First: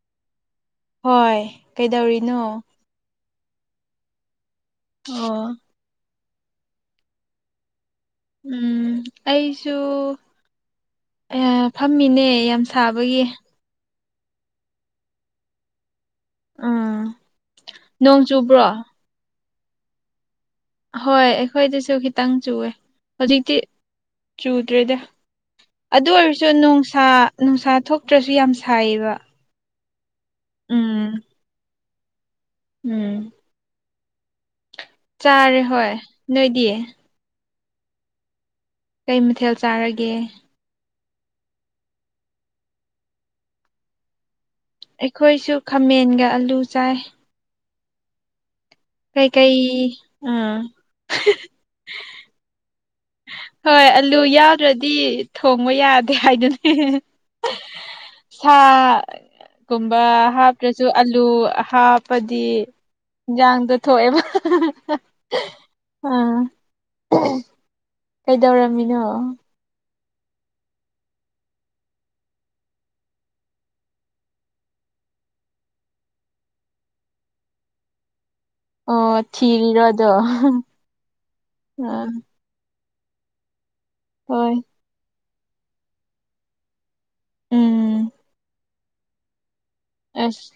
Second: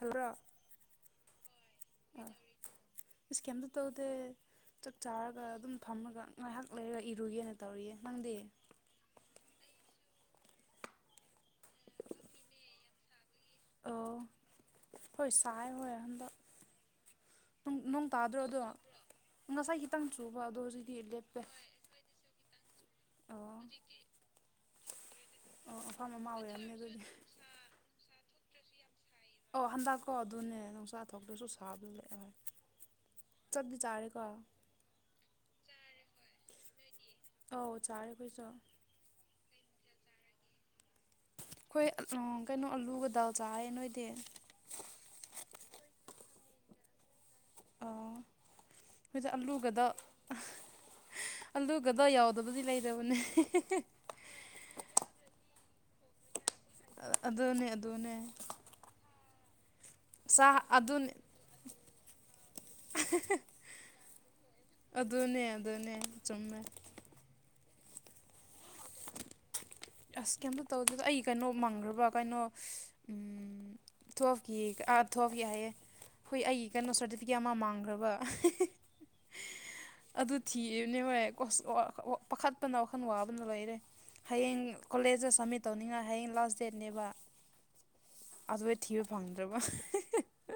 hello ꯍꯣꯏ ꯀꯩꯗꯧꯔꯤꯅꯣ ꯃꯤꯁ ꯀꯩꯝꯇ ꯇꯧꯗꯦ ꯆꯥꯛ ꯆꯥꯔꯒ ꯑꯣ ꯑꯗꯨꯝ ꯐꯝꯔꯒ ꯉꯥꯏꯍꯥꯛ ꯂꯩꯔꯒ ꯏꯔꯨꯒꯦꯅ ꯇꯧꯔꯤꯌꯦ ꯅꯪꯗꯤ ꯎꯝ ꯑꯩꯁꯨ ꯑꯌꯥ ꯐꯝꯃꯤꯅꯦ ꯌꯥꯝ ꯁꯥꯕꯒꯤ ꯑꯣ ꯍꯣꯏ ꯁꯥꯏ ꯍꯣꯏ ꯍꯟꯗꯛ ꯎꯝ ꯅꯣꯡ ꯇꯥꯗ꯭ꯔꯣ ꯑꯗꯣ ꯉꯁꯥꯏ ꯈꯤꯇꯪ ꯆꯨꯕ ꯑꯗꯣ ꯍꯧꯖꯤꯛ ꯍꯣꯏ ꯑꯩꯈꯣꯏꯗꯁꯨ ꯈꯤꯇꯪ ꯆꯨꯑꯦ ꯑꯣ ꯍꯧꯖꯤꯛꯇꯤ ꯆꯨꯗ꯭ꯔꯦꯗꯥ ꯑꯣ ꯑꯗꯨ ꯑꯐꯝ ꯑꯃ ꯑꯣꯏꯔꯁꯨ ꯑꯣꯏꯔꯝꯅꯤ ꯑꯗꯨꯗꯤ ꯅꯨꯡꯁꯥ ꯅꯨꯡꯁꯥ ꯊꯣꯛꯇ꯭ꯔꯁꯨ ꯌꯥꯝ ꯁꯥꯏꯌꯦꯕ ꯑꯣ ꯍꯟꯗꯛꯀꯣ ꯑꯗꯨꯅꯦ ꯅꯨꯡꯁꯥ ꯎꯝ ꯊꯣꯛꯇꯔꯁꯨ ꯁꯥꯕꯗꯨ ꯂꯩ ꯍꯣꯏ ꯎꯝ ꯆꯠ ꯆꯥꯔꯦꯀꯣ ꯆꯥꯔꯦ ꯍꯣꯏ ꯅꯣꯏꯗꯤ ꯑꯧ ꯆꯔꯦ ꯑꯈꫭꯏꯁꯨ ꯀꯩ ꯃꯊꯦꯜ ꯆꯥꯔꯒꯦ ꯑꯩꯈꯣꯏ ꯀꯩꯅꯣ ꯑꯂꯨꯒ ꯗꯥꯜ ꯆꯥꯌꯦ ꯅꯣꯏꯗꯤ ꯑꯩꯈꯣꯏꯁꯨ ꯈꯥꯃꯦꯟꯒ ꯑꯂꯨ ꯆꯥꯏ ꯑꯣ ꯀꯩ ꯑꯩꯈꯣꯏꯗ ꯀꯩ ꯑꯥ ꯑꯜꯂꯨꯒꯗ ꯌꯥꯎꯗꯕꯗꯤ ꯂꯩꯕꯅꯦ ꯍꯣꯏ ꯑꯂꯨ ꯌꯥꯎꯗ꯭ꯔꯗꯤ ꯊꯣꯡꯕ ꯌꯥꯗꯦ ꯍꯥꯏꯗꯨꯅ ꯑꯗꯨꯅꯦ ꯑꯗꯨꯅꯦ ꯁꯥꯒꯨꯨꯝꯕ ꯆꯥ ꯍꯥꯞꯇ꯭ꯔꯁꯨ ꯑꯗꯨꯅꯦ ꯑꯂꯨ ꯍꯥꯞꯄꯗꯤ ꯏꯟꯖꯥꯡꯗꯣ ꯊꯣꯛꯑꯦꯕ ꯑꯗꯨꯅꯦ ꯑꯗꯨꯅꯦ ꯑꯥ ꯆꯨꯝꯃꯦ ꯀꯩꯗꯧꯔꯝꯃꯤꯅꯣ ꯑꯁ ꯀꯩꯇ ꯇꯧꯗꯗꯣ ꯑꯩ ꯀꯩꯅꯣ ꯃꯪꯈ꯭ꯔꯕ ꯀꯩꯅꯣ ꯎꯝ ꯊꯣꯛꯈꯤ ꯊꯣꯛꯈꯤ ꯍꯥꯏꯌꯦ ꯍꯣꯏ ꯑꯩꯒꯤ ꯀꯩꯅꯣ ꯁꯥꯔꯇꯤꯐꯤꯀꯦꯠ ꯑꯃ ꯃꯥꯡꯈ꯭ꯔꯕ ꯑꯣ ꯊꯤꯔꯤꯔꯣ ꯑꯗꯣ ꯑꯗꯨ ꯊꯤꯕꯅꯦ ꯍꯣꯏ ꯑꯥ UNINTELLIGIBLE ꯄꯥꯈꯠ ꯑꯄꯅ ꯋꯥꯈꯜ ꯋꯥꯕꯅ ꯂꯣꯏꯔꯦ ꯍꯣꯏ ꯍꯌꯦꯡ ꯀꯣꯂꯦꯖꯇ ꯁꯝꯃꯤꯠ ꯇꯧꯅꯤꯡꯉꯥꯏ ꯍꯌꯦꯡ ꯂꯥꯁ ꯗꯦꯠꯅꯦꯕ ꯎꯝ ꯑꯗꯨ ꯊꯤꯕ ꯐꯪꯗ꯭ꯔꯕ ꯑꯁ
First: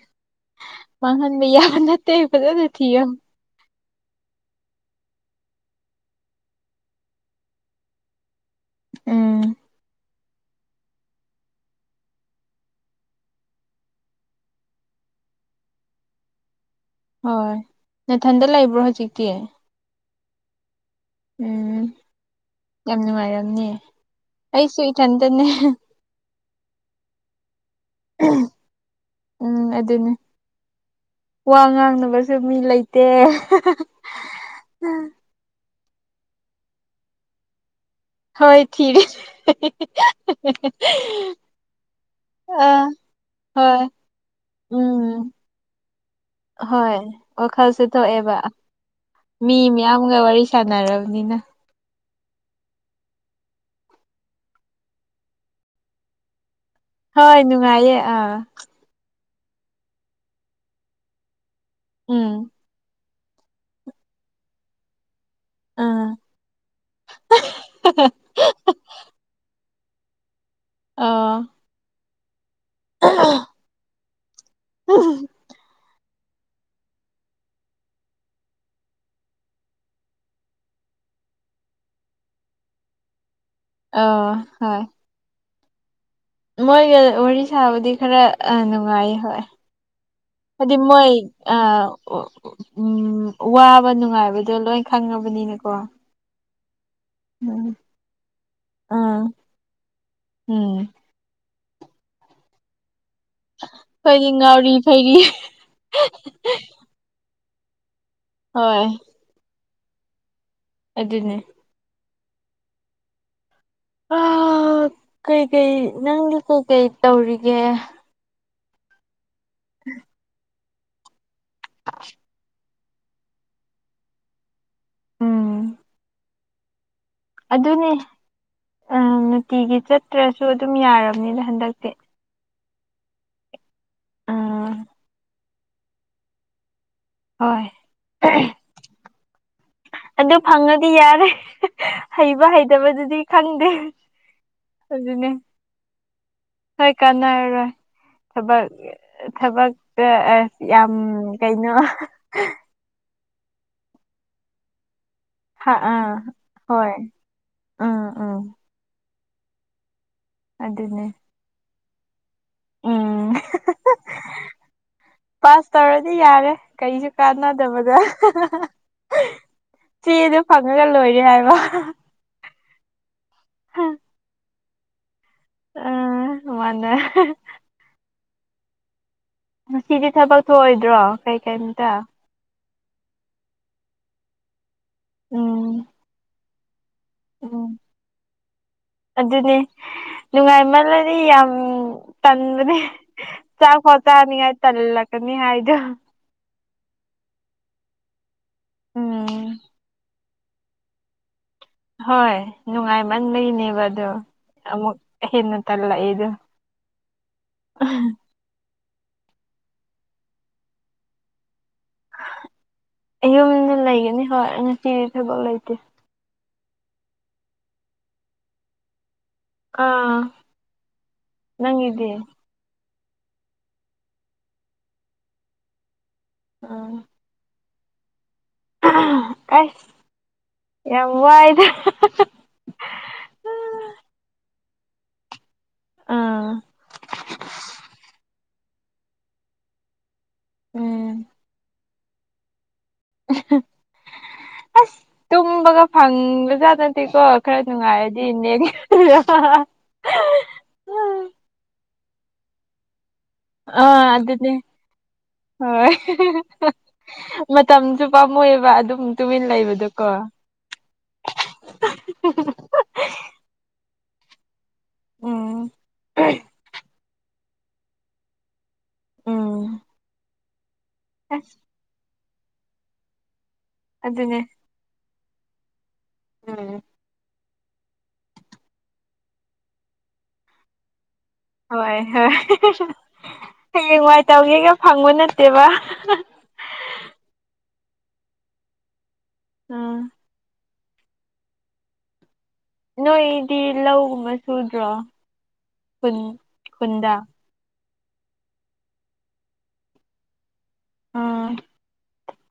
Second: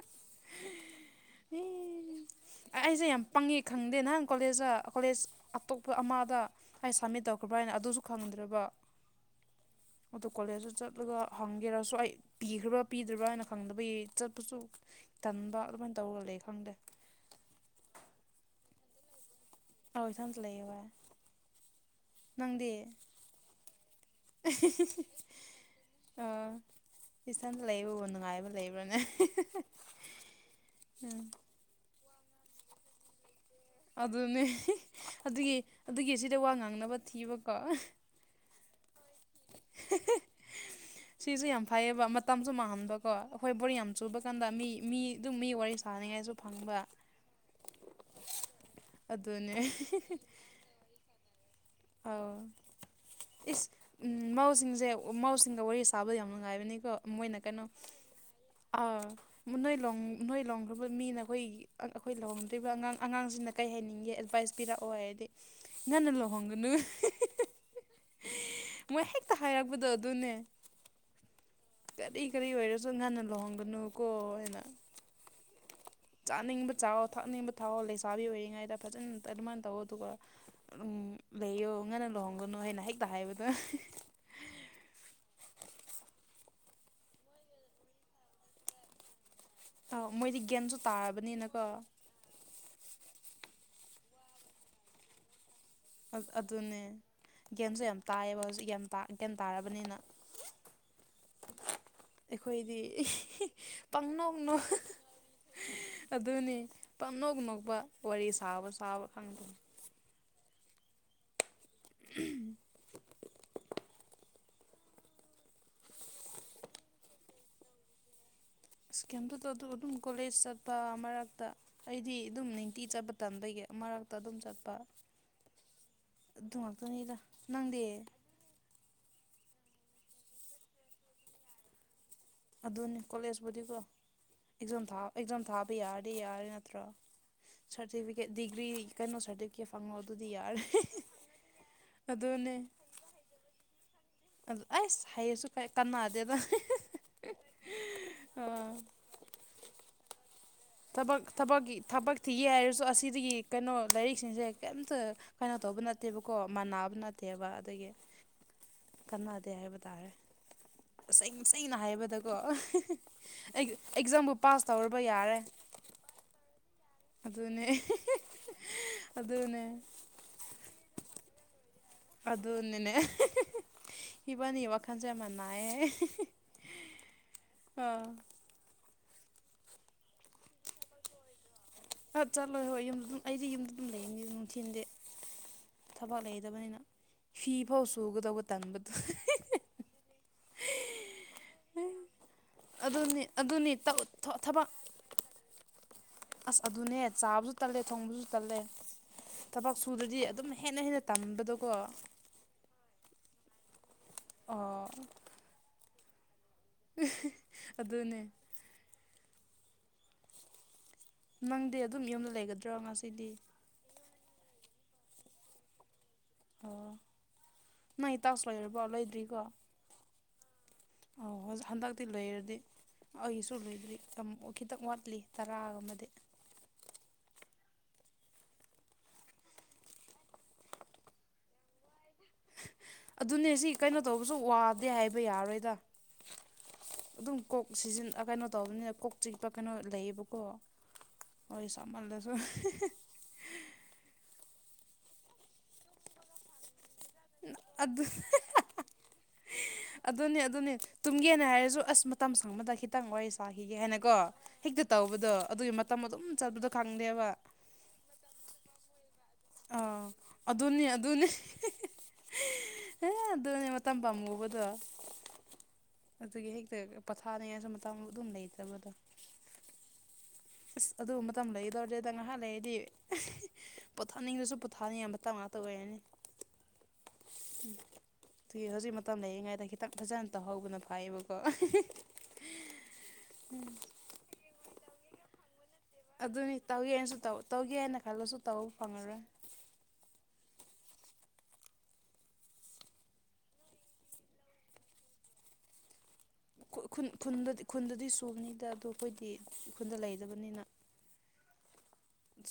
ꯃꯍꯟꯕꯤ ꯌꯥꯕ ꯅꯠꯇꯦ ꯐꯖꯅ ꯊꯤꯑꫭ ꯄꯪꯏ ꯈꯪꯗꯦ ꯅꯪ ꯀꯣꯂꯦꯖꯇ ꯀꯣꯂꯦꯖ ꯑꯇꯣꯞꯄ ꯑꯃꯗ ꯑꯩ ꯁꯝꯃꯤꯠ ꯇꯧꯈ꯭ꯔꯥ ꯍꯥꯏꯅ ꯑꯗꯨꯁꯨ ꯈꯪꯗ꯭ꯔꯕ ꯎꯝ ꯑꯗꯨ ꯀꯣꯂꯦꯖꯇ ꯆꯠꯂꯒ ꯍꯪꯒꯦꯔꯁꯨ ꯑꯩ ꯄꯤꯈ꯭ꯔꯕꯥ ꯄꯤꯗ꯭ꯔꯕ꯭ꯔꯥ ꯍꯥꯏꯅ ꯈꯪꯗꯕꯒꯤ ꯆꯠꯄꯁꯨ ꯇꯟꯕ ꯑꯗꯨꯃꯥꯏꯅ ꯇꯧꯔꯒ ꯂꯩ ꯈꯪꯗꯦ ꯍꯣꯏ ꯅꯊꯟꯗ ꯂꯩꯕ꯭ꯔꯣ ꯍꯧꯖꯤꯛꯇꯤ ꯑꯥꯎ ꯏꯊꯥꯟꯇꯥ ꯂꯩꯌꯦꯕ ꯎꯝ ꯅꯪꯗꯤ ꯌꯥꯝ ꯅꯨꯡꯉꯥꯏꯔꯝꯅꯦ ꯑꯩꯁꯨ ꯏꯊꯟꯇꯅꯦ ꯑꯥ ꯏꯁꯟꯗ ꯂꯩꯕꯕꯨ ꯅꯨꯡꯉꯥꯏꯕ ꯂꯩꯕ꯭ꯔꯥꯅꯦ ꯎꯝ ꯑꯗꯨꯅꯦ ꯎꯝ ꯋꯥ ꯉꯥꯡꯅꯕꯁꯨ ꯃꯤ ꯂꯩꯇꯦ ꯑꯗꯨꯅꯦ ꯑꯗꯨꯒꯤ ꯑꯗꯨꯒꯤ ꯑꯁꯤꯗ ꯋꯥ ꯉꯥꯡꯅꯕ ꯊꯤꯕꯀꯣ ꯍꯣꯏ ꯊꯤꯔꯤꯅꯤ [inaudible] ꯁꯤꯁꯨ ꯌꯥꯝ ꯐꯩꯌꯦꯕ ꯃꯇꯝꯁꯨ ꯑꯥ ꯃꯥꯡꯍꯟꯗꯕꯀꯣ ꯑꯩꯈꯣꯏ ꯕꯣꯔꯤꯡ ꯍꯣꯏ ꯌꯥꯝ ꯆꯨꯕ ꯀꯥꯟꯗ ꯃꯤ ꯃꯤ ꯎꯝ ꯑꯗꯨꯝ ꯃꯤ ꯋꯥꯔꯤ ꯁ ꯍꯣꯏ ꯋꯥꯈꯜꯁꯦ ꯊꯣꯛꯑꯦꯕ ꯑꯗꯨꯅꯦ ꯃꯤ ꯃꯌꯥꯝꯒ ꯋꯥꯔꯤ ꯁꯥꯟꯅꯔꯕꯅꯤꯅ ꯑꯥꯎ ꯏꯁ ꯎꯝ ꯃꯧꯁꯤꯡꯁꯦ ꯃꯧꯁꯤꯡꯒ ꯋꯥꯔꯤ ꯁꯥꯕꯗ ꯌꯥꯝ ꯅꯨꯡꯉꯥꯏꯕꯅꯤꯀꯣ ꯃꯣꯏꯅ ꯍꯣꯏ ꯀꯩꯅꯣ ꯅꯨꯡꯉꯥꯏꯌꯦ ꯑꯥ ꯅꯣꯏ ꯂꯣꯡ ꯅꯣꯏ ꯂꯣꯡꯈ꯭ꯔꯕ ꯃꯤꯅ ꯑꯩꯈꯣꯏ ꯑꯩꯈꯣꯏ ꯎꯝ ꯂꯔꯝꯗꯣꯏꯔꯤꯕ ꯑꯉꯥꯡ ꯑꯉꯥꯡꯁꯤꯡꯅ ꯀꯩ ꯍꯥꯏꯅꯤꯡꯒꯦ ꯑꯦꯗꯚꯥꯏꯁ ꯄꯤꯔꯛꯑꯣ ꯍꯥꯏꯔꯗꯤ ꯅꯪ ꯅ ꯑꯥ ꯂꯣ ꯍꯣꯡꯒꯅꯨ ꯃꯣꯏ ꯍꯦꯛꯇ ꯍꯥꯏꯔꯛꯄꯗꯣ ꯑꯗꯨꯅꯦ ꯑꯥ ꯀꯔꯤ ꯀꯔꯤ ꯑꯣꯏꯔꯁꯨ ꯉꯟꯅ ꯂꯨꯍꯣꯡꯒꯅꯨ ꯀꯣ ꯍꯥꯏꯅ ꯆꯥꯅꯤꯡꯕ ꯆꯥꯋꯣ ꯊꯥꯛꯅꯤꯡꯕ ꯊꯥꯛꯑꯣ ꯂꯩꯁꯥꯕꯤ ꯑꯣꯏꯔꯤꯉꯩꯗ ꯐꯖꯅ ꯑꯗꯨꯃꯥꯏꯅ ꯇꯧꯋꯣ ꯑꯗꯨꯒ ꯎꯝ ꯂꯩꯌꯣ ꯉꯟꯅ ꯂꯨꯍꯣꯡꯒꯅꯨ ꯍꯥꯏꯅ ꯍꯦꯛꯇ ꯍꯥꯏꯕꯗ ꯑ ꯍꯣꯏ ꯃꯣꯏꯒ ꯋꯥꯔꯤ ꯁꯥꯕꯗꯤ ꯈꯔ ꯅꯨꯡꯉꯥꯏ ꯍꯣꯏ ꯑꯧ ꯃꯣꯏꯗꯤ ꯍꯥꯏꯗꯤ ꯒ꯭ꯌꯥꯟꯁꯨ ꯃꯣꯏ ꯑ ꯇꯥꯔꯕꯅꯤꯅꯀꯣ ꯑꯣ ꯎꯝ ꯋꯥꯕ ꯅꯨꯡꯉꯥꯏꯕꯗꯣ ꯂꯣꯏ ꯈꯪꯉꯕꯅꯤꯅꯀꯣ ꯑꯗꯨꯅꯦ ꯎꯝ ꯒ꯭ꯌꯥꯟꯖꯨ ꯌꯥꯝ ꯇꯥꯏꯌꯦꯕ ꯍꯧꯖꯤꯛ ꯒ ꯑꯥ ꯒ꯭ꯌꯥꯟ ꯇꯥꯔꯕꯅꯤꯅ ꯎꯝ ꯑꯩꯈꯣꯏꯗꯤ ꯑꯩꯈꯣꯏꯗꯤ ꯄꯪꯅꯣꯛꯅ ꯉꯥꯎꯔꯤ ꯐꯩꯔꯤ ꯑꯗꯨꯅꯤ ꯄꯪꯅꯣꯛ ꯅꯣꯛꯄ ꯋꯥꯔꯤ ꯁꯥꯕ ꯍꯣꯏ ꯁꯥꯕ ꯈꯪꯗꯕꯅꯤ ꯑꯗꯨꯅꯦ ꯎꯝ ꯑ ꯀꯩꯀꯩ ꯅꯪꯗꯤ ꯀꯩꯀꯩ ꯇꯧꯔꯤꯒꯦ ꯏꯁ ꯀꯦꯝꯇ ꯇꯧꯗꯕ ꯑꯗꯨꯝ ꯀꯣꯂꯦꯖ ꯆꯠꯄ ꯃꯔꯛꯇ ꯑꯩꯗꯤ ꯑꯗꯨꯝ ꯅꯤꯡꯇꯤ ꯆꯠꯄ ꯇꯟꯕꯩꯒꯤ ꯃꯔꯛꯇ ꯑꯗꯨꯝ ꯆꯠꯄ ꯎꯝ ꯑꯗꯨ ꯉꯥꯛꯇꯅꯤꯗ ꯅꯪꯗꯤ ꯑꯗꯨꯅꯦ ꯅꯨꯡꯇꯤꯒꯤ ꯆꯠꯇ꯭ꯔꯁꯨ ꯑꯗꯨꯝ ꯌꯥꯔꯕꯅꯤꯗ ꯍꯟꯗꯛꯇꯤ ꯑꯗꯨꯅꯤ ꯀꯣꯂꯦꯖꯄꯨꯗꯤꯀꯣ ꯎꯝ ꯑꯦꯛꯖꯥꯝ ꯑꯦꯛꯖꯥꯝ ꯊꯥꯕ ꯌꯥꯔꯗꯤ ꯌꯥꯔꯦ ꯅꯠꯇ꯭ꯔꯣ ꯍꯣꯏ ꯁꯔꯇꯐꯤꯀꯦꯠ ꯗꯤꯒ꯭ꯔꯤ ꯀꯩꯅꯣ ꯁꯔꯇꯤꯐꯤꯀꯦꯠ ꯐꯪꯉꯛ ꯑꯗꯨ ꯑꯗꯨ ꯐꯪꯉꯗꯤ ꯌꯥꯔꯦ ꯍꯩꯕ ꯑꯗꯨꯅꯦ ꯍꯩꯇꯕꯗꯨꯗꯤ ꯈꯪꯗꯦ ꯑꯗꯨ ꯑꯩꯁ ꯑꯗꯨꯅꯦ ꯍꯩꯔꯁꯨ ꯀꯩ ꯀꯥꯟꯅꯗꯦꯗ ꯍꯣꯏ ꯀꯥꯟꯅꯔꯔꯣꯏ ꯊꯕꯛ ꯑꯥ ꯊꯕꯛꯇ ꯑꯦ ꯊꯕꯛ ꯊꯕꯛ ꯊꯕꯛ ꯊꯤꯒꯦ ꯍꯥꯏꯔꯁꯨ ꯑꯁꯤꯗꯒꯤ ꯀꯩꯅꯣ ꯂꯥꯏꯔꯤꯛꯁꯤꯡꯁꯦ ꯀꯩꯝꯇ ꯀꯩꯅꯣ ꯍꯥ ꯇꯧꯕ ꯑꯥ ꯅꯠꯇꯦꯕꯀꯣ ꯍꯣꯏ ꯃꯥꯟꯅꯕ ꯅꯠꯇꯦꯕ ꯑꯗꯒꯤ ꯎꯝ ꯎꯝ ꯀꯅꯥꯗꯦ ꯍꯥꯏꯕꯇꯥꯔꯦ ꯑꯗꯨꯅꯦ ꯏꯁꯦꯡ ꯁꯦꯡꯅ ꯍꯥꯏꯕꯗꯀꯣ ꯎꯝ ꯑꯦꯛꯖꯥꯝꯕꯨ ꯄꯥꯁ ꯇꯧꯔꯕ ꯌꯥꯔꯦ ꯄꯥꯁ ꯇꯧꯔꯗꯤ ꯌꯥꯔꯦ ꯀꯔꯤꯁꯨ ꯑꯗꯨꯅꯦ ꯀꯥꯟꯅꯗꯕꯗ ꯑꯗꯨꯅꯦ ꯆꯦꯗꯨ ꯐꯪꯉꯒ ꯂꯣꯏꯔꯦ ꯍꯥꯏꯕ ꯑꯗꯨꯅꯤꯅꯦ ꯏꯕꯥꯟꯅꯤ ꯋꯥꯈꯜ ꯈꯥꯟꯖꯦ ꯃꯥꯟꯅꯩꯌꯦ ꯎꯝ ꯃꯥꯅꯦ ꯑꯣ ꯉꯁꯤꯗꯤ ꯊꯕꯛ ꯊꯣꯛꯑꯣꯏꯗ꯭ꯔꯣ ꯀꯩ ꯀꯩꯇ ꯑ ꯆꯠꯂꯣꯏ ꯍꯣꯏ ꯌꯨꯝꯗ ꯑꯗꯨꯝ ꯑꯩꯗꯤ ꯌꯨꯝꯗ ꯑꯗꯨꯝ ꯂꯩꯔꯅꯤ ꯅꯨꯡꯊꯤꯟꯗꯤ ꯎꯝ ꯊꯕꯛ ꯂꯩꯗꯕꯅꯤꯅ ꯐꯤ ꯎꯝ ꯐꯥꯎ ꯁꯨꯒꯗꯧꯕ ꯇꯟꯕꯗꯣ ꯑꯗꯨꯅꯦ ꯅꯨꯡꯉꯥꯏꯃꯜꯂꯗꯤ ꯌꯥꯝ ꯎꯝ ꯇꯟꯕꯅꯤ ꯑꯗꯨꯅꯤ ꯑꯗꯨꯅꯤ ꯆꯥꯛ ꯐꯥꯎ ꯆꯥꯅꯤꯉꯥꯏ ꯊꯕꯛ ꯇꯜꯂꯛꯀꯅꯤ ꯍꯥꯏꯗꯣ ꯑꯁ ꯑꯗꯨꯅꯦ ꯆꯥꯕꯁꯨ ꯇꯜꯂꯦ ꯊꯣꯡꯕꯁꯨ ꯇꯜꯂꯦ ꯎꯝ ꯊꯕꯛ ꯁꯨꯗꯗꯤ ꯑꯗꯨꯝ ꯍꯦꯟꯅ ꯍꯦꯟꯅ ꯇꯝꯕꯗꯣꯀꯣ ꯍꯣꯏ ꯅꯨꯡꯉꯥꯏꯃꯟꯕꯩꯅꯦꯕ ꯑꯗꯣ ꯑꯣ ꯑꯃꯨꯛ ꯍꯦꯟꯅ ꯇꯜꯂꯛꯏꯗꯣ [unintelligible] ꯑꯗꯨꯅꯦ ꯅꯪꯗꯤ ꯑꯗꯨꯝ ꯌꯨꯝꯗ ꯂꯩꯒꯗ꯭ꯔꯣ ꯉꯁꯤ ꯌꯨꯝꯗ ꯂꯩꯒꯅꯤ ꯍꯣꯏ ꯉꯁꯤꯗꯤ ꯊꯕꯛ ꯂꯩꯇꯦ ꯑꯣ ꯅꯣꯏ ꯇꯥꯎꯁ ꯂꯣꯏꯔꯕꯣ ꯂꯣꯢꯗ꯭ꯔꯤꯀꯣ ꯑꯥ ꯑꯣ ꯍꯟꯗꯛꯇꯤ ꯅꯪꯒꯤꯗꯤ ꯂꯣꯢꯔꯗꯤ ꯑꯩꯁꯨ ꯂꯣꯏꯗ꯭ꯔꯤ ꯌꯥꯝ ꯈꯤꯇꯪ ꯋꯥꯠꯂꯤ ꯇꯔꯥꯒ ꯑꯃꯗꯤ ꯑꯥ ꯑꯁ ꯌꯥꯝ ꯋꯥꯏꯗ ꯑꯗꯨꯅꯦ ꯁꯤ ꯀꯩꯅꯣ ꯇꯧꯕꯁꯨ ꯋꯥꯗꯦ ꯍꯥꯏꯕ ꯌꯥꯔꯣꯏꯗ ꯑꯥ ꯑꯗꯨꯝ ꯀꯣꯛ ꯁꯤꯖꯤ ꯀꯩꯅꯣ ꯇꯧꯕꯅꯤꯅ ꯀꯣꯛ ꯆꯤꯛꯄ ꯀꯩꯅꯣ ꯂꯩꯌꯦꯕ ꯎꯝ [unintelligible] ꯑꯁ ꯇꯨꯝꯕꯒ ꯐꯪꯗꯦ [unintelligible] ꯈꯔ ꯑꯗꯨ ꯅꯨꯡꯉꯥꯏꯔꯗꯤ ꯅ [unintelligible] ꯑꯗꯨꯅꯦ ꯑꯗꯨꯅꯦ ꯇꯨꯝꯒꯦꯅ ꯍꯥꯏꯔꯁꯨ ꯑꯁ ꯃꯇꯝ ꯁꯪꯕ ꯈꯤ ꯈꯤꯇꯪ ꯋꯥꯔꯤ ꯁꯥꯈꯤꯒꯦ ꯑꯥ ꯍꯥꯏꯅꯀꯣ ꯑꯗꯨꯅꯦ ꯍꯦꯛꯇ ꯇꯧꯕꯗꯣ ꯑꯗꯨꯒꯤ ꯍꯣꯏ ꯃꯇꯝ ꯑꯗꯨꯝ ꯆꯠꯄꯗꯣ ꯈꯪꯗꯦꯕ ꯃꯇꯝꯁꯨ ꯄꯥꯝꯃꯨꯏꯕ ꯑꯗꯨꯝ ꯇꯨꯃꯤꯟ ꯑꯥ ꯂꯩꯕꯗꯣꯀꯣ ꯑꯗꯨꯅꯦ ꯑꯗꯨꯅꯤ ꯑꯦ ꯑꯗꯨꯅꯦ ꯃꯇꯝ ꯄꯥꯝꯃꯨꯕꯗꯣ ꯎꯝ ꯑꯗꯨꯒꯤ ꯍꯦꯛꯇ ꯄꯊꯥꯅꯤꯡꯉꯥꯁꯨ ꯃꯇꯥꯝ ꯑꯗꯨꯝ ꯂꯩꯇꯕꯗꯣ ꯎꯝ ꯑꯁ ꯑꯗꯨ ꯃꯇꯝ ꯑꯁ ꯂꯩꯒꯗꯧꯔꯦ ꯑꯗ ꯉꯥꯏꯍꯥꯛ ꯂꯩꯔꯗꯤ ꯑꯗꯨꯅꯦ ꯄꯣꯊꯥꯅꯤꯡꯗꯁꯨ ꯊꯥꯅꯤ ꯑꯃꯇ ꯉꯥꯛꯇ ꯑꯣꯏꯔꯅꯤ ꯎꯝ [unintelligible] ꯍꯧꯖꯤꯛ ꯃꯇꯝ ꯂꯩꯔꯤꯉꯩꯗ ꯈꯤꯇꯪ ꯐꯖꯅ ꯇꯧꯍꯧꯕꯅ ꯐꯩꯌꯦꯕꯣ ꯍꯣꯏ ꯍꯣꯏ ꯍꯌꯦꯡ ꯋꯥꯏꯇꯧꯒꯦꯒ ꯐꯪꯕ ꯅꯠꯇꯦꯕ ꯑꯗꯨꯅꯤ ꯇꯧꯒꯦ ꯍꯥꯏꯅꯁꯨ ꯇꯧꯒꯦꯅ ꯈꯜꯂꯁꯨ ꯇꯧꯕ ꯐꯪꯉꯔꯣꯏ ꯎꯝ ꯅꯣꯏꯗꯤ ꯂꯧꯒꯨꯝꯕ ꯁꯨꯗ꯭ꯔꯣ ꯈꯨꯟ ꯈꯨ ꯈꯨ ꯈꯨꯟꯗ ꯈꯨꯟꯗꯗꯤ ꯆꯨꯕꯅꯤꯗ ꯑꯗꯣ ꯑꯩꯈꯣꯏꯗꯤ ꯈꯨꯟꯗ ꯂꯩꯗꯕꯅꯤꯅ ꯎꯝ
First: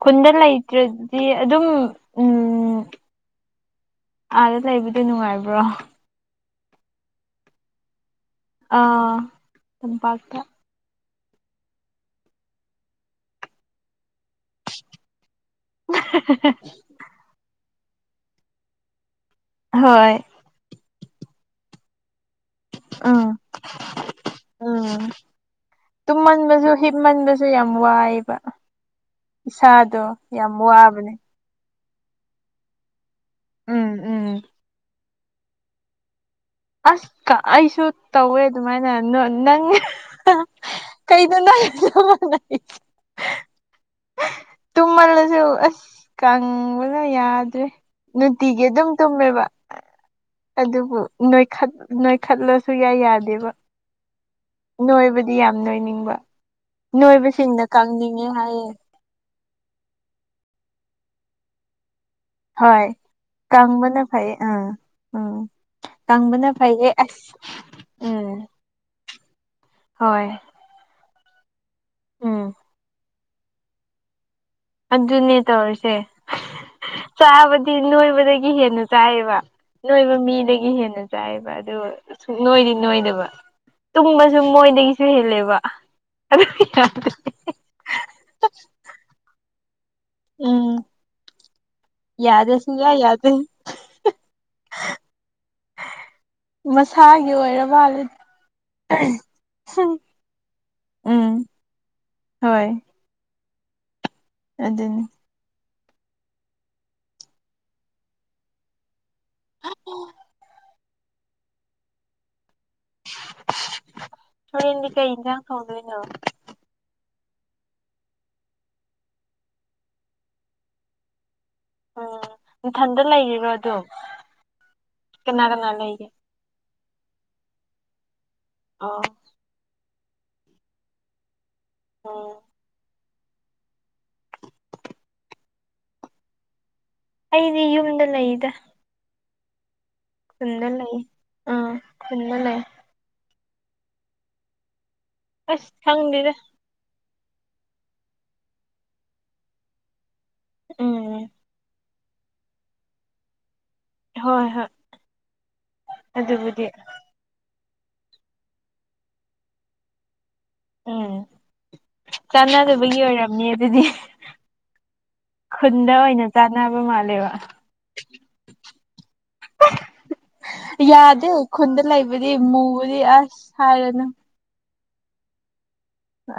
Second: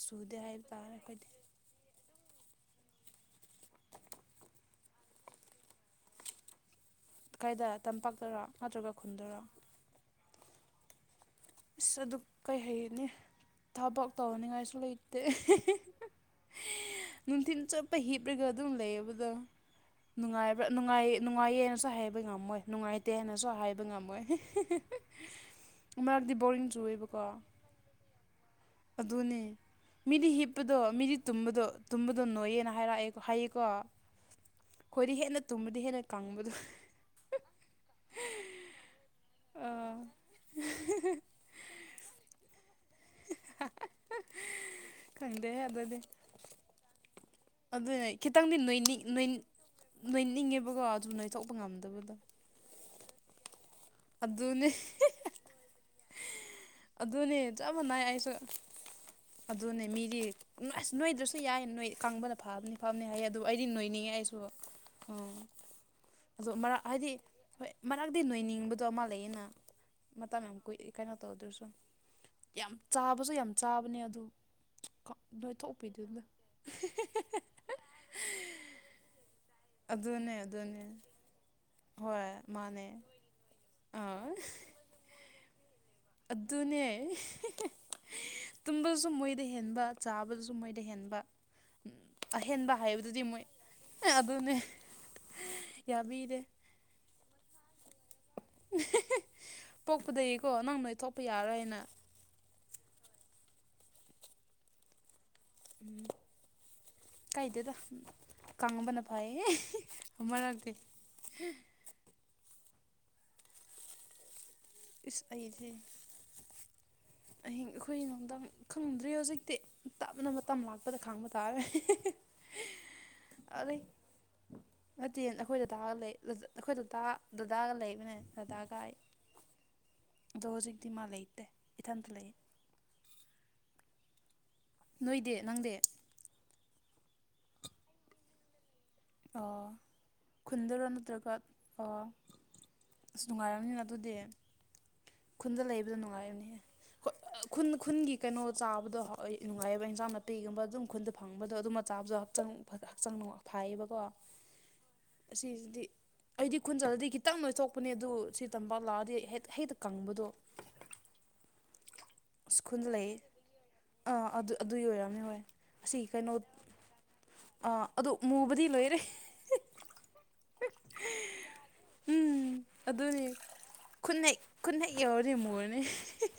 ꯈꯨꯟꯗ ꯁꯨꯗꯦ ꯍꯥꯏꯕ ꯇꯥꯔꯦ ꯂꯩꯇ꯭ꯔꯗꯤ ꯑꯩꯈꯣꯏꯗꯤ ꯑꯗꯨꯝ ꯎꯝ ꯑꯥꯗ ꯂꯩꯕꯗꯤ ꯅꯨꯡꯉꯥꯏꯕ꯭ꯔꯣ ꯀꯥꯏꯗ ꯇꯝꯄꯥꯛꯇꯔꯣ ꯅꯠꯇ꯭ꯔꯒ ꯑꯥ ꯈꯨꯟꯗꯔꯣ ꯇꯝꯄꯥꯛꯇ ꯏꯁ ꯑꯗꯨꯛ ꯀꯩꯍꯥꯏꯅꯤ ꯊꯕꯛ ꯇꯧꯍꯅꯤꯡꯉꯥꯏꯁꯨ ꯂꯩꯇꯦ [unintelligible] ꯅꯨꯡꯊꯤꯟ ꯆꯨꯞꯄ ꯍꯤꯞꯂꯒ ꯑꯗꯨꯝ ꯂꯩꯕꯗꯣ ꯍꯣꯏ ꯅꯨꯡꯉꯥꯏꯕ꯭ꯔꯥ ꯅꯨꯡꯉꯥꯏ ꯅꯨꯡꯉꯥꯏꯌꯦꯅꯁꯨ ꯍꯥꯏꯕ ꯉꯝꯃꯣꯏ ꯅꯨꯡꯉꯥꯏꯇꯦ ꯎꯝ ꯍꯥꯏꯅꯁꯨ ꯍꯥꯏꯕ ꯉꯝꯃꯣꯏ ꯎꯝ ꯃꯔꯝꯗꯤ ꯕꯣꯔꯤꯡ ꯇꯨꯝꯃꯟꯕꯁꯨ ꯆꯨꯑꯦꯕꯀꯣ ꯍꯤꯞꯃꯟꯕꯁꯨ ꯌꯥꯝ ꯋꯥꯏꯑꯦꯕ ꯑꯗꯨꯅꯦ ꯏꯁꯥꯗꯣ ꯃꯤꯗꯤ ꯌꯥꯝ ꯍꯤꯞꯄꯗꯣ ꯋꯥꯕꯅꯦ ꯃꯤꯗꯤ ꯇꯨꯝꯕꯗꯣ ꯇꯨꯝꯕꯗꯣ ꯅꯣꯏꯌꯦꯅ ꯍꯥꯏꯔꯛꯑꯦ ꯍꯥꯏꯌꯦꯀꯣ ꯎꯝ ꯎꯝ ꯑꯩꯈꯣꯏꯗꯤ ꯍꯦꯟꯅ ꯇꯨꯝꯕꯗꯤ ꯍꯦꯟꯅ ꯀꯪꯕꯗꯣ ꯑꯁ ꯀ ꯑꯩꯁꯨ ꯇꯧꯋꯦ ꯑꯗꯨꯃꯥꯏꯅ ꯅꯪ ꯑꯥ ꯀꯩꯅꯣ ꯅꯪꯒꯥ ꯆꯞꯃꯥꯟꯅꯩꯌꯦ [unintelligible] [unintelligible] ꯇꯨꯝꯃꯜꯂꯁꯨ ꯈꯪꯗꯦ ꯑꯁ ꯑꯗꯨꯗꯤ ꯀꯪꯕꯅ ꯌꯥꯗ꯭ꯔꯦ ꯑꯗꯨꯅꯦ ꯈꯤꯇꯪꯗꯤ ꯅꯨꯡꯇꯤꯒꯤ ꯑꯗꯨꯝ ꯅꯣꯏꯅꯤ ꯅꯣꯏ ꯇꯨꯝꯃꯦꯕ ꯅꯣꯏꯅꯤꯡꯉꯦꯕꯀꯣ ꯑꯗꯨꯕꯨ ꯁꯨꯝ ꯅꯣꯏ ꯇꯣꯛꯄ ꯅꯣꯏꯈꯠ ꯉꯝꯗꯕꯗꯣ ꯅꯣꯏꯈꯠꯂꯁꯨ ꯌꯥ ꯌꯥꯗꯦꯕ ꯑꯗꯨꯅꯤ ꯅꯣꯏꯕꯗꯤ ꯌꯥꯝ ꯅꯣꯏꯅꯤꯡꯕ ꯑꯗꯨꯅꯤ ꯅꯣꯏꯕꯁꯤꯡꯅ ꯑꯃꯃꯥꯏ ꯀꯪꯅꯤꯡꯉꯦ ꯑꯩꯁꯨ ꯍꯥꯏꯌꯦ ꯑꯗꯨꯅꯦ ꯃꯤꯗꯤ ꯑꯁ ꯅꯣꯏꯗ꯭ꯔꯁꯨ ꯌꯥꯏ ꯅꯣꯏ ꯀꯥꯡꯕ ꯐꯥꯕꯅꯤ ꯍꯣꯏ ꯐꯕꯅꯤ ꯍꯥꯏꯌꯦ ꯑꯗꯨꯕꯨ ꯑꯩꯗꯤ ꯀꯪꯕꯅ ꯅꯣꯏꯅꯤꯡꯉꯦ ꯐꯩꯌꯦ ꯑꯩꯁꯨ ꯑꯥ ꯎꯝ ꯀꯪꯕꯅ ꯑꯗꯣ ꯃꯔꯛ ꯐꯩꯌꯦ ꯍꯥꯏꯗꯤ ꯑꯁ ꯍꯣꯏ ꯃꯔꯛꯇꯤ ꯎꯝ ꯅꯣꯏꯅꯤꯡꯕ ꯑꯗꯣ ꯑꯃ ꯂꯩꯌꯦꯅꯥ ꯍꯣꯏ ꯃꯇꯥꯡ ꯌꯥꯝ ꯀꯨꯏ ꯀꯩꯅꯣ ꯇꯧꯗꯔꯁꯨ ꯎꯝ ꯌꯥꯝ ꯆꯥꯕꯁꯨ ꯌꯥꯝ ꯆꯥꯕꯅꯦ ꯑꯗꯨ ꯑꯗꯨꯅꯦ ꯇꯧꯔꯤꯁꯦ ꯅꯣꯏꯊꯣꯛꯄꯤꯗꯨꯅ ꯆꯥꯕꯗꯤ ꯅꯣꯏꯕꯗꯒꯤ ꯍꯦꯟꯅ ꯆꯥꯏꯌꯦꯕ ꯅꯣꯏꯕ ꯑꯗꯨꯅꯦ ꯃꯤꯗꯒꯤ ꯑꯗꯨꯅꯦ ꯍꯦꯟꯅ ꯆꯥꯏꯕ ꯑꯗꯨ ꯍꯣꯏ ꯁꯨꯅꯣꯏꯗꯤ ꯃꯥꯅꯦ ꯅꯣꯏꯗꯕ ꯑꯥ ꯇꯨꯝꯕꯁꯨ ꯃꯣꯏꯗꯒꯤꯁꯨ ꯍꯦꯜꯂꯦꯕ ꯑꯗꯨ ꯑꯗꯨꯅꯦ ꯌꯥꯗꯦ ꯇꯨꯝꯕꯁꯨ ꯃꯣꯏꯗ ꯍꯦꯟꯕ ꯆꯥꯕꯗꯁꯨ ꯎꯝ ꯃꯣꯏꯗ ꯍꯦꯟꯕ ꯌꯥꯗꯦ ꯑꯍꯦꯟꯕ ꯁꯨꯡꯌꯥ ꯍꯥꯏꯕꯗꯨꯗꯤ ꯌꯥꯗꯦ ꯃꯣꯏ ꯑꯗꯨꯅꯦ ꯌꯥꯕꯤꯗꯦ ꯃꯁꯥꯒꯤ ꯑꯣꯏꯔꯃꯥꯂꯦ ꯄꯣꯛꯄꯗꯩꯀꯣ ꯅꯪ ꯅꯣꯏꯊꯣꯛꯄ ꯎꯝ ꯌꯥꯔꯣꯏꯅ ꯍꯣꯏ ꯑꯗꯨꯅꯤ ꯎꯝ ꯀꯥꯏꯗꯦꯗ ꯀꯪꯕꯅ ꯐꯩꯌꯦ ꯃꯔꯛꯇꯤ ꯍꯣꯔꯦꯟꯗꯤ ꯀꯩ ꯏꯁ ꯏꯟꯁꯥꯡ ꯑꯩꯗꯤ ꯇꯧꯗꯣꯏꯅꯣ ꯑꯍꯤꯡ ꯑꯩꯈꯣꯏꯔꯣꯝꯗ ꯈꯪꯗ꯭ꯔꯤ ꯍꯧꯖꯤꯛꯇꯤ ꯇꯞꯅ ꯃꯇꯝ ꯂꯥꯛꯄꯗ ꯈꯪꯕ ꯇꯥꯔꯦ ꯎꯝ ꯅꯊꯟꯗ ꯑꯗꯩ ꯂꯩꯔꯤꯕꯔꯗꯨꯝ ꯅꯠꯇꯦ ꯑꯩꯈꯣꯏ ꯗꯗꯥꯒ ꯂꯩ ꯑꯩꯈꯣꯏ ꯗꯗꯥ ꯗꯗꯥꯒ ꯂꯩꯕꯅꯦ ꯗꯗꯥꯒ ꯑꯩ ꯑꯣ ꯑꯗꯣ ꯍꯧꯖꯤꯛꯇꯤ ꯃꯥ ꯂꯩꯇꯦ ꯏꯊꯟꯇ ꯎꯝ ꯂꯩꯌꯦ ꯅꯣꯏꯗꯤ ꯅꯪꯗꯤ ꯑꯩꯗꯤ ꯌꯨꯝꯗ ꯂꯩꯗ ꯑꯣ ꯈꯨꯟꯗ ꯈꯨꯟꯗꯔꯣ ꯂꯩ ꯅꯠꯇ꯭ꯔꯒ ꯎꯝ ꯑꯣ ꯈꯨꯟꯗ ꯂꯩ ꯑꯁ ꯅꯨꯡꯉꯥꯏꯔꯝꯅꯤꯅ ꯑꯗꯨꯗꯤ ꯈꯨꯟꯗ ꯑꯁ ꯂꯩꯕꯗꯣ ꯈꯪꯗꯦꯗ ꯅꯨꯡꯉꯥꯏꯕꯥꯅꯤꯍꯦ ꯈꯨꯟ ꯈꯨꯟꯒꯤ ꯀꯩꯅꯣ ꯆꯥꯕꯗꯣ ꯍ ꯅꯨꯡꯉꯥꯏꯕ ꯏꯟꯁꯥꯡ ꯅꯥꯄꯤꯒꯨꯝꯕ ꯑꯗꯨꯝ ꯈꯨꯟꯗ ꯎꯝ ꯐꯪꯕꯗꯣ ꯑꯗꯨꯝ ꯆꯥꯕꯖꯨ ꯍꯛꯆꯥꯡ ꯐ ꯍꯛꯆꯥꯡꯅꯨꯡ ꯐꯩꯌꯦꯕ ꯀꯣ ꯍꯣꯏ ꯍꯣꯏ ꯑꯁꯤꯁꯤꯗꯤ ꯑꯩꯗꯤ ꯑꯗꯨꯕꯨꯗꯤ ꯈꯨꯟꯆꯠꯂꯗꯤ ꯈꯤ ꯈꯤꯇꯪ‌ ꯅꫭꯏꯊꯣꯛꯄꯅꯦ ꯑꯗꯨ ꯁꯤ ꯇꯝꯄꯥꯛ ꯂꯥꯛꯑꯗꯤ ꯍꯦꯛ ꯍꯦꯛꯇ ꯀꯪꯕꯗꯨ ꯎꯝ ꯑꯁ ꯈꯨꯟꯗ ꯆꯥꯟꯅꯗꯕꯒꯤ ꯂꯩꯌꯦ ꯑꯣꯏꯔꯝꯅꯤ ꯑꯗꯨꯗꯤ ꯑꯥ ꯑꯗꯨ ꯑꯗꯨꯏ ꯑꯣꯏꯔꯝꯅꯤ ꯍꯣꯏ ꯈꯨꯟꯗ ꯑꯁꯤ ꯑꯣꯏꯅ ꯀꯩꯅꯣ ꯆꯥꯅꯕ ꯃꯥꯜꯂꯦꯕ ꯑꯥ ꯑꯗꯨ ꯃꯨꯕꯗꯤ ꯂꯣꯏꯔꯦ ꯌꯥꯗꯦ ꯈꯨꯟꯗ ꯂꯩꯕꯗꯤ ꯎꯝ ꯃꯨꯕꯗꯤ ꯑꯗꯨꯅꯤ ꯑꯁ ꯍꯥꯏꯔꯦꯅ ꯈꯨꯟ ꯍꯦꯛ ꯈꯨꯟ ꯍꯦꯛ ꯌꯧꯔꯗꯤ ꯃꯨꯔꯅꯤ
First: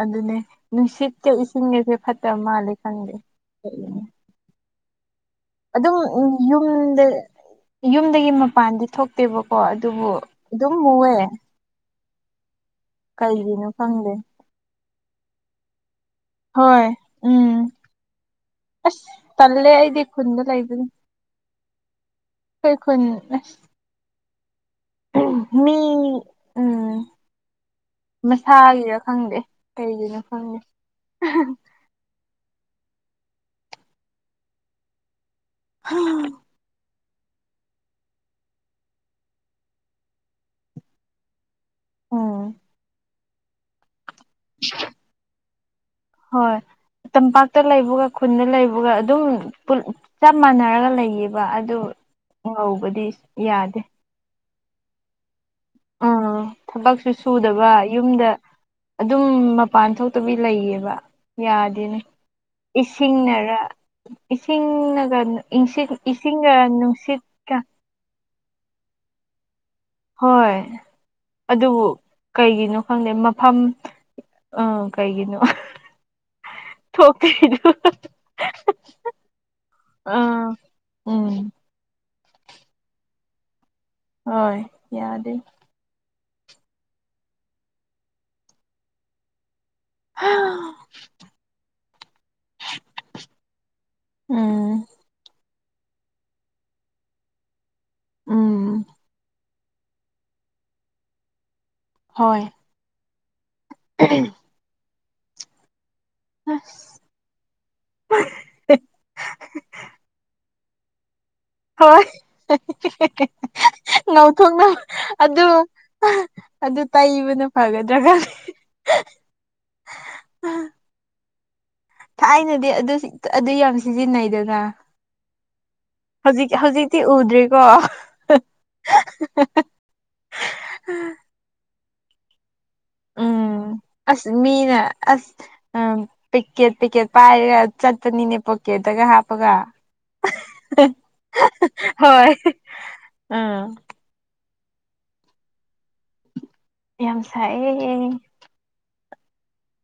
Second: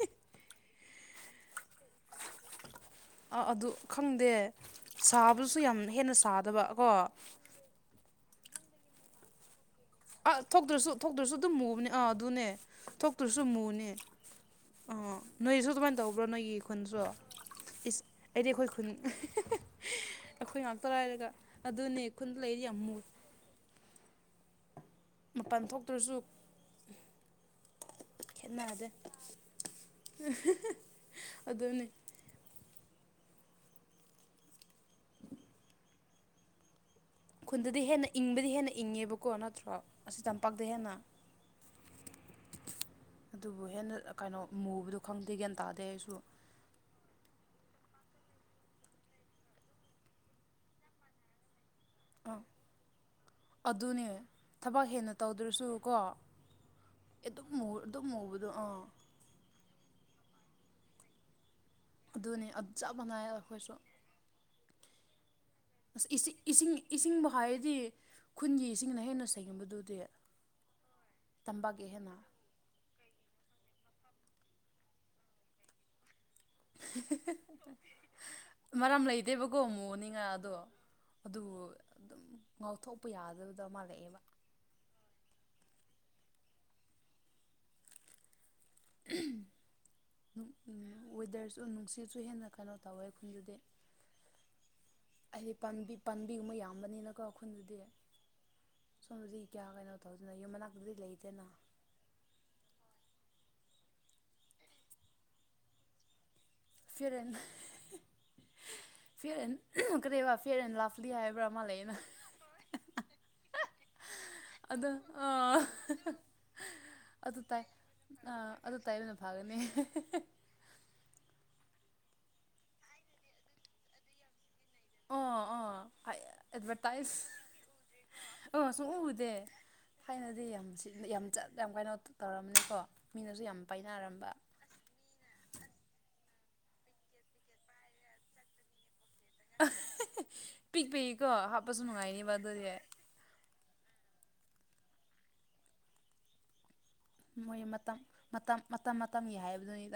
ꯑꯗꯨꯅꯦ ꯅꯨꯡꯁꯤꯠꯀ ꯏꯁꯤꯡꯒꯖꯦ ꯐꯠꯇꯕ ꯃꯥꯜꯂꯦ ꯈꯪꯗꯦ ꯗꯦ ꯁꯥꯕꯁꯨ ꯑꯗꯨꯝ ꯀꯣ ꯌꯨꯝꯗ ꯌꯨꯝꯗꯒꯤ ꯃꯄꯥꯟꯗꯤ ꯊꯣꯛ ꯊꯣꯛꯇꯦꯕꯀꯣ ꯑꯗꯨꯕꯨ ꯑꯥ ꯑꯗꯨꯝ ꯊꯣꯛꯇ꯭ꯔꯁꯨ ꯃꯨꯏꯌꯦ ꯊꯣꯛꯇ꯭ꯔꯁꯨ ꯑꯗꯨꯝ ꯃꯨꯕꯅꯦ ꯑꯥ ꯑꯗꯨꯅꯦ ꯊꯣꯛꯇ꯭ꯔꯁꯨ ꯃꯨꯅꯦ ꯈꯪꯗꯦ ꯑꯥ ꯅꯣꯏꯁꯨ ꯑꯗꯨꯃꯥꯏꯅ ꯇꯧꯕ꯭ꯔꯣ ꯅꯣꯏꯒꯤ ꯍꯣꯏ ꯈꯨꯟꯁꯨ ꯎꯝ ꯏꯁ ꯑꯩꯗꯤ ꯑꯩꯈꯣꯏ ꯈꯨꯟ ꯑꯁ ꯇꯜꯂꯦ ꯑꯩꯗꯤ ꯈꯨꯟꯗ ꯑꯩꯈꯣꯏ ꯂꯩꯕꯗꯣ ꯉꯥꯛꯇꯔ ꯍꯥꯏꯔꯒ ꯑꯗꯨꯅꯦ ꯈꯨꯟꯗ ꯂꯩꯔꯗꯤ ꯑꯩꯈꯣꯏ ꯌꯥꯝ ꯈꯨꯟ ꯃꯨꯏ ꯎꯝ ꯃꯄꯥꯟ ꯃꯤ ꯊꯣꯛꯇ꯭ꯔꯁꯨ ꯎꯝ ꯈꯦꯠꯅꯗꯦ ꯃꯁꯥꯒꯤꯔꯥ ꯈꯪꯗꯦ ꯀꯩꯒꯤꯅꯣ ꯈꯪꯗꯦ ꯑꯗꯨꯅꯤ ꯎꯝ ꯈꯨꯟꯗꯗꯤ ꯍꯦꯟꯅ ꯏꯪꯕꯗꯤ ꯍꯦꯟꯅ ꯏꯪꯉꯦꯕꯀꯣ ꯅꯠꯇ꯭ꯔꯣ ꯑꯁꯤ ꯇꯝꯄꯥꯛꯇ ꯍꯦꯟꯅ ꯑꯣ ꯑꯗꯨꯕꯨ ꯍꯦꯟꯅ ꯀꯩꯅꯣ ꯃꯨꯕꯗꯣ ꯈꯪꯗꯦ ꯒ꯭ꯌꯥꯟ ꯇꯥꯗꯦ ꯑꯩꯁꯨ ꯍꯣꯏ ꯇꯝꯄꯥꯛꯇ ꯂꯩꯕꯒ ꯈꯨꯟꯗ ꯂꯩꯕꯒ ꯑꯗꯨꯝ ꯆꯞ ꯃꯥꯟꯅꯔꯒ ꯂꯩꯌꯦꯕ ꯑꯗꯨ ꯑꯥ ꯉꯧꯕꯗꯤ ꯌꯥꯗꯦ ꯑꯗꯨꯅꯦ ꯊꯕꯛ ꯍꯦꯟꯅ ꯇꯧꯗ꯭ꯔꯁꯨꯀꯣ ꯑꯥ ꯊꯕꯛꯁꯨ ꯑꯗꯨꯝ ꯁꯨꯗꯕ ꯑꯗꯨꯝ ꯌꯨꯝꯗ ꯃꯨꯕꯗꯣ ꯑꯥ ꯑꯗꯨꯝ ꯃꯄꯥꯟ ꯊꯣꯛꯇꯕꯤ ꯂꯩꯌꯦꯕ ꯌꯥꯗꯦꯅꯦ ꯑꯗꯨꯅꯦ ꯆꯞ ꯃꯥꯟꯅꯩ ꯏꯁꯤꯡꯅꯔ ꯑꯩꯈꯣꯏꯁꯨ ꯏꯁꯤꯡ ꯏꯁꯤꯡꯒ ꯅꯨꯡꯁꯤꯠ ꯍꯥꯏꯗꯤ ꯈꯨꯟꯒꯤ ꯏꯁꯤꯡꯅ ꯍꯦꯟꯅ ꯁꯩꯒꯟꯕꯗꯨꯗꯤ ꯍꯣꯏ ꯑꯗꯨꯕꯨ ꯀꯩꯒꯤꯅꯣ ꯈꯪꯗꯦ ꯃꯐꯝ ꯑ ꯀꯩꯒꯤꯅꯣ ꯊꯣꯛꯇ꯭ꯔꯤꯗ ꯃꯔꯝ ꯂꯩꯇꯦꯕꯀꯣ ꯃꯨꯅꯤꯡꯉꯥꯏ ꯑꯗꯣ ꯑꯥ ꯎꯝ ꯑꯗꯨꯕꯨ ꯑꯗꯨꯝ ꯉꯥꯎꯊꯣꯛꯄ ꯌꯥꯗꯕꯗꯣ ꯃꯥꯜꯂꯛꯑꯦꯕ ꯍꯣꯏ ꯌꯥꯗꯦ ꯎꯝ ꯁꯨꯝ ꯋꯦꯗꯔꯁꯨ ꯅꯨꯡꯁꯤꯠꯁꯨ ꯍꯦꯟꯅ ꯀꯩꯅꯣ ꯇꯧꯋꯦ ꯑꯈꯣꯏꯗꯨꯗꯤ ꯎꯝ ꯍꯥꯏꯗꯤ ꯄꯥꯝꯕꯤ ꯄꯥꯝꯕꯤꯒꯨꯝꯕ ꯌꯥꯝꯕꯅꯤꯅꯀꯣ ꯈꯨꯟꯗꯗꯤ ꯎꯝ ꯁꯣꯝꯗꯗꯤ ꯀꯌꯥ ꯀꯩꯅꯣ ꯇꯧꯗꯅ ꯌꯨꯝ ꯃꯅꯥꯛꯇꯨꯗꯤ ꯂꯩꯗꯦꯅ ꯍꯣꯏ [unintelligible] ꯑꯁ ꯐꯤꯌꯔ [unintelligible] ꯐꯤꯌꯔ ꯑꯅ꯭ꯗ ꯂꯚ ꯗꯤ ꯍꯥꯏꯕ꯭ꯔꯥ ꯑꯃ ꯂꯩꯌꯦꯅ ꯍꯣꯏ ꯉꯧꯊꯣꯛꯅꯕ [unintelligible] ꯑꯗꯣ ꯑꯗꯨ ꯑꯣ ꯑꯗꯨ ꯑꯗꯨ ꯇꯩꯕꯅ ꯇꯥꯏ ꯐꯒꯗ꯭ꯔꯥ ꯈꯪꯗꯦ ꯑꯗꯨ ꯇꯥꯏꯕꯅ ꯐꯒꯅꯤ ꯊꯥꯏꯅꯗꯤ ꯑꯗꯨ ꯑꯗꯨ ꯌꯥꯝ ꯁꯤꯖꯤꯟꯅꯩꯗꯅ ꯑꯣ ꯑꯣ ꯍꯧꯖꯤꯛ ꯍꯧꯖꯤꯛꯇꯤ ꯑꯦꯗꯚꯔꯇꯥꯏꯁ ꯎꯗ꯭ꯔꯤꯀꯣ ꯑꯣ ꯁꯨꯡꯎ ꯎꯗꯦ ꯊꯥꯏꯅꯗꯤ ꯌꯥꯝ ꯌꯥꯝ ꯆꯠ ꯌꯥꯝ ꯀꯥꯏꯩꯅꯣ ꯇꯧꯔꯝꯅꯤꯀꯣ ꯃꯤꯅꯁꯨ ꯌꯥꯝ ꯎꯝ ꯑꯁ ꯄꯥꯏꯅꯔꯝꯕ ꯃꯤꯅ ꯑꯁ ꯎ ꯄꯦꯛꯀꯦꯠ ꯄꯦꯛꯀꯦꯠ ꯄꯥꯏꯔꯒ ꯆꯠꯄꯅꯤꯅꯦ ꯀꯦꯠꯇꯒ ꯍꯥꯞꯄꯒ ꯄꯤꯛ ꯄꯤꯛꯏꯀꯣ ꯍꯥꯞꯄꯁꯨ ꯍꯣꯏ ꯅꯨꯡꯉꯥꯏꯅꯤꯕ ꯑꯗꯨꯗꯤ ꯎꯝ ꯌꯥꯝ ꯃꯣꯏ ꯃꯇꯝ ꯁꯥꯏꯌꯦ ꯃꯇꯝ ꯃꯇꯝ ꯃꯇꯝꯒꯤ ꯍꯥꯏꯕꯗꯨꯅꯤꯗ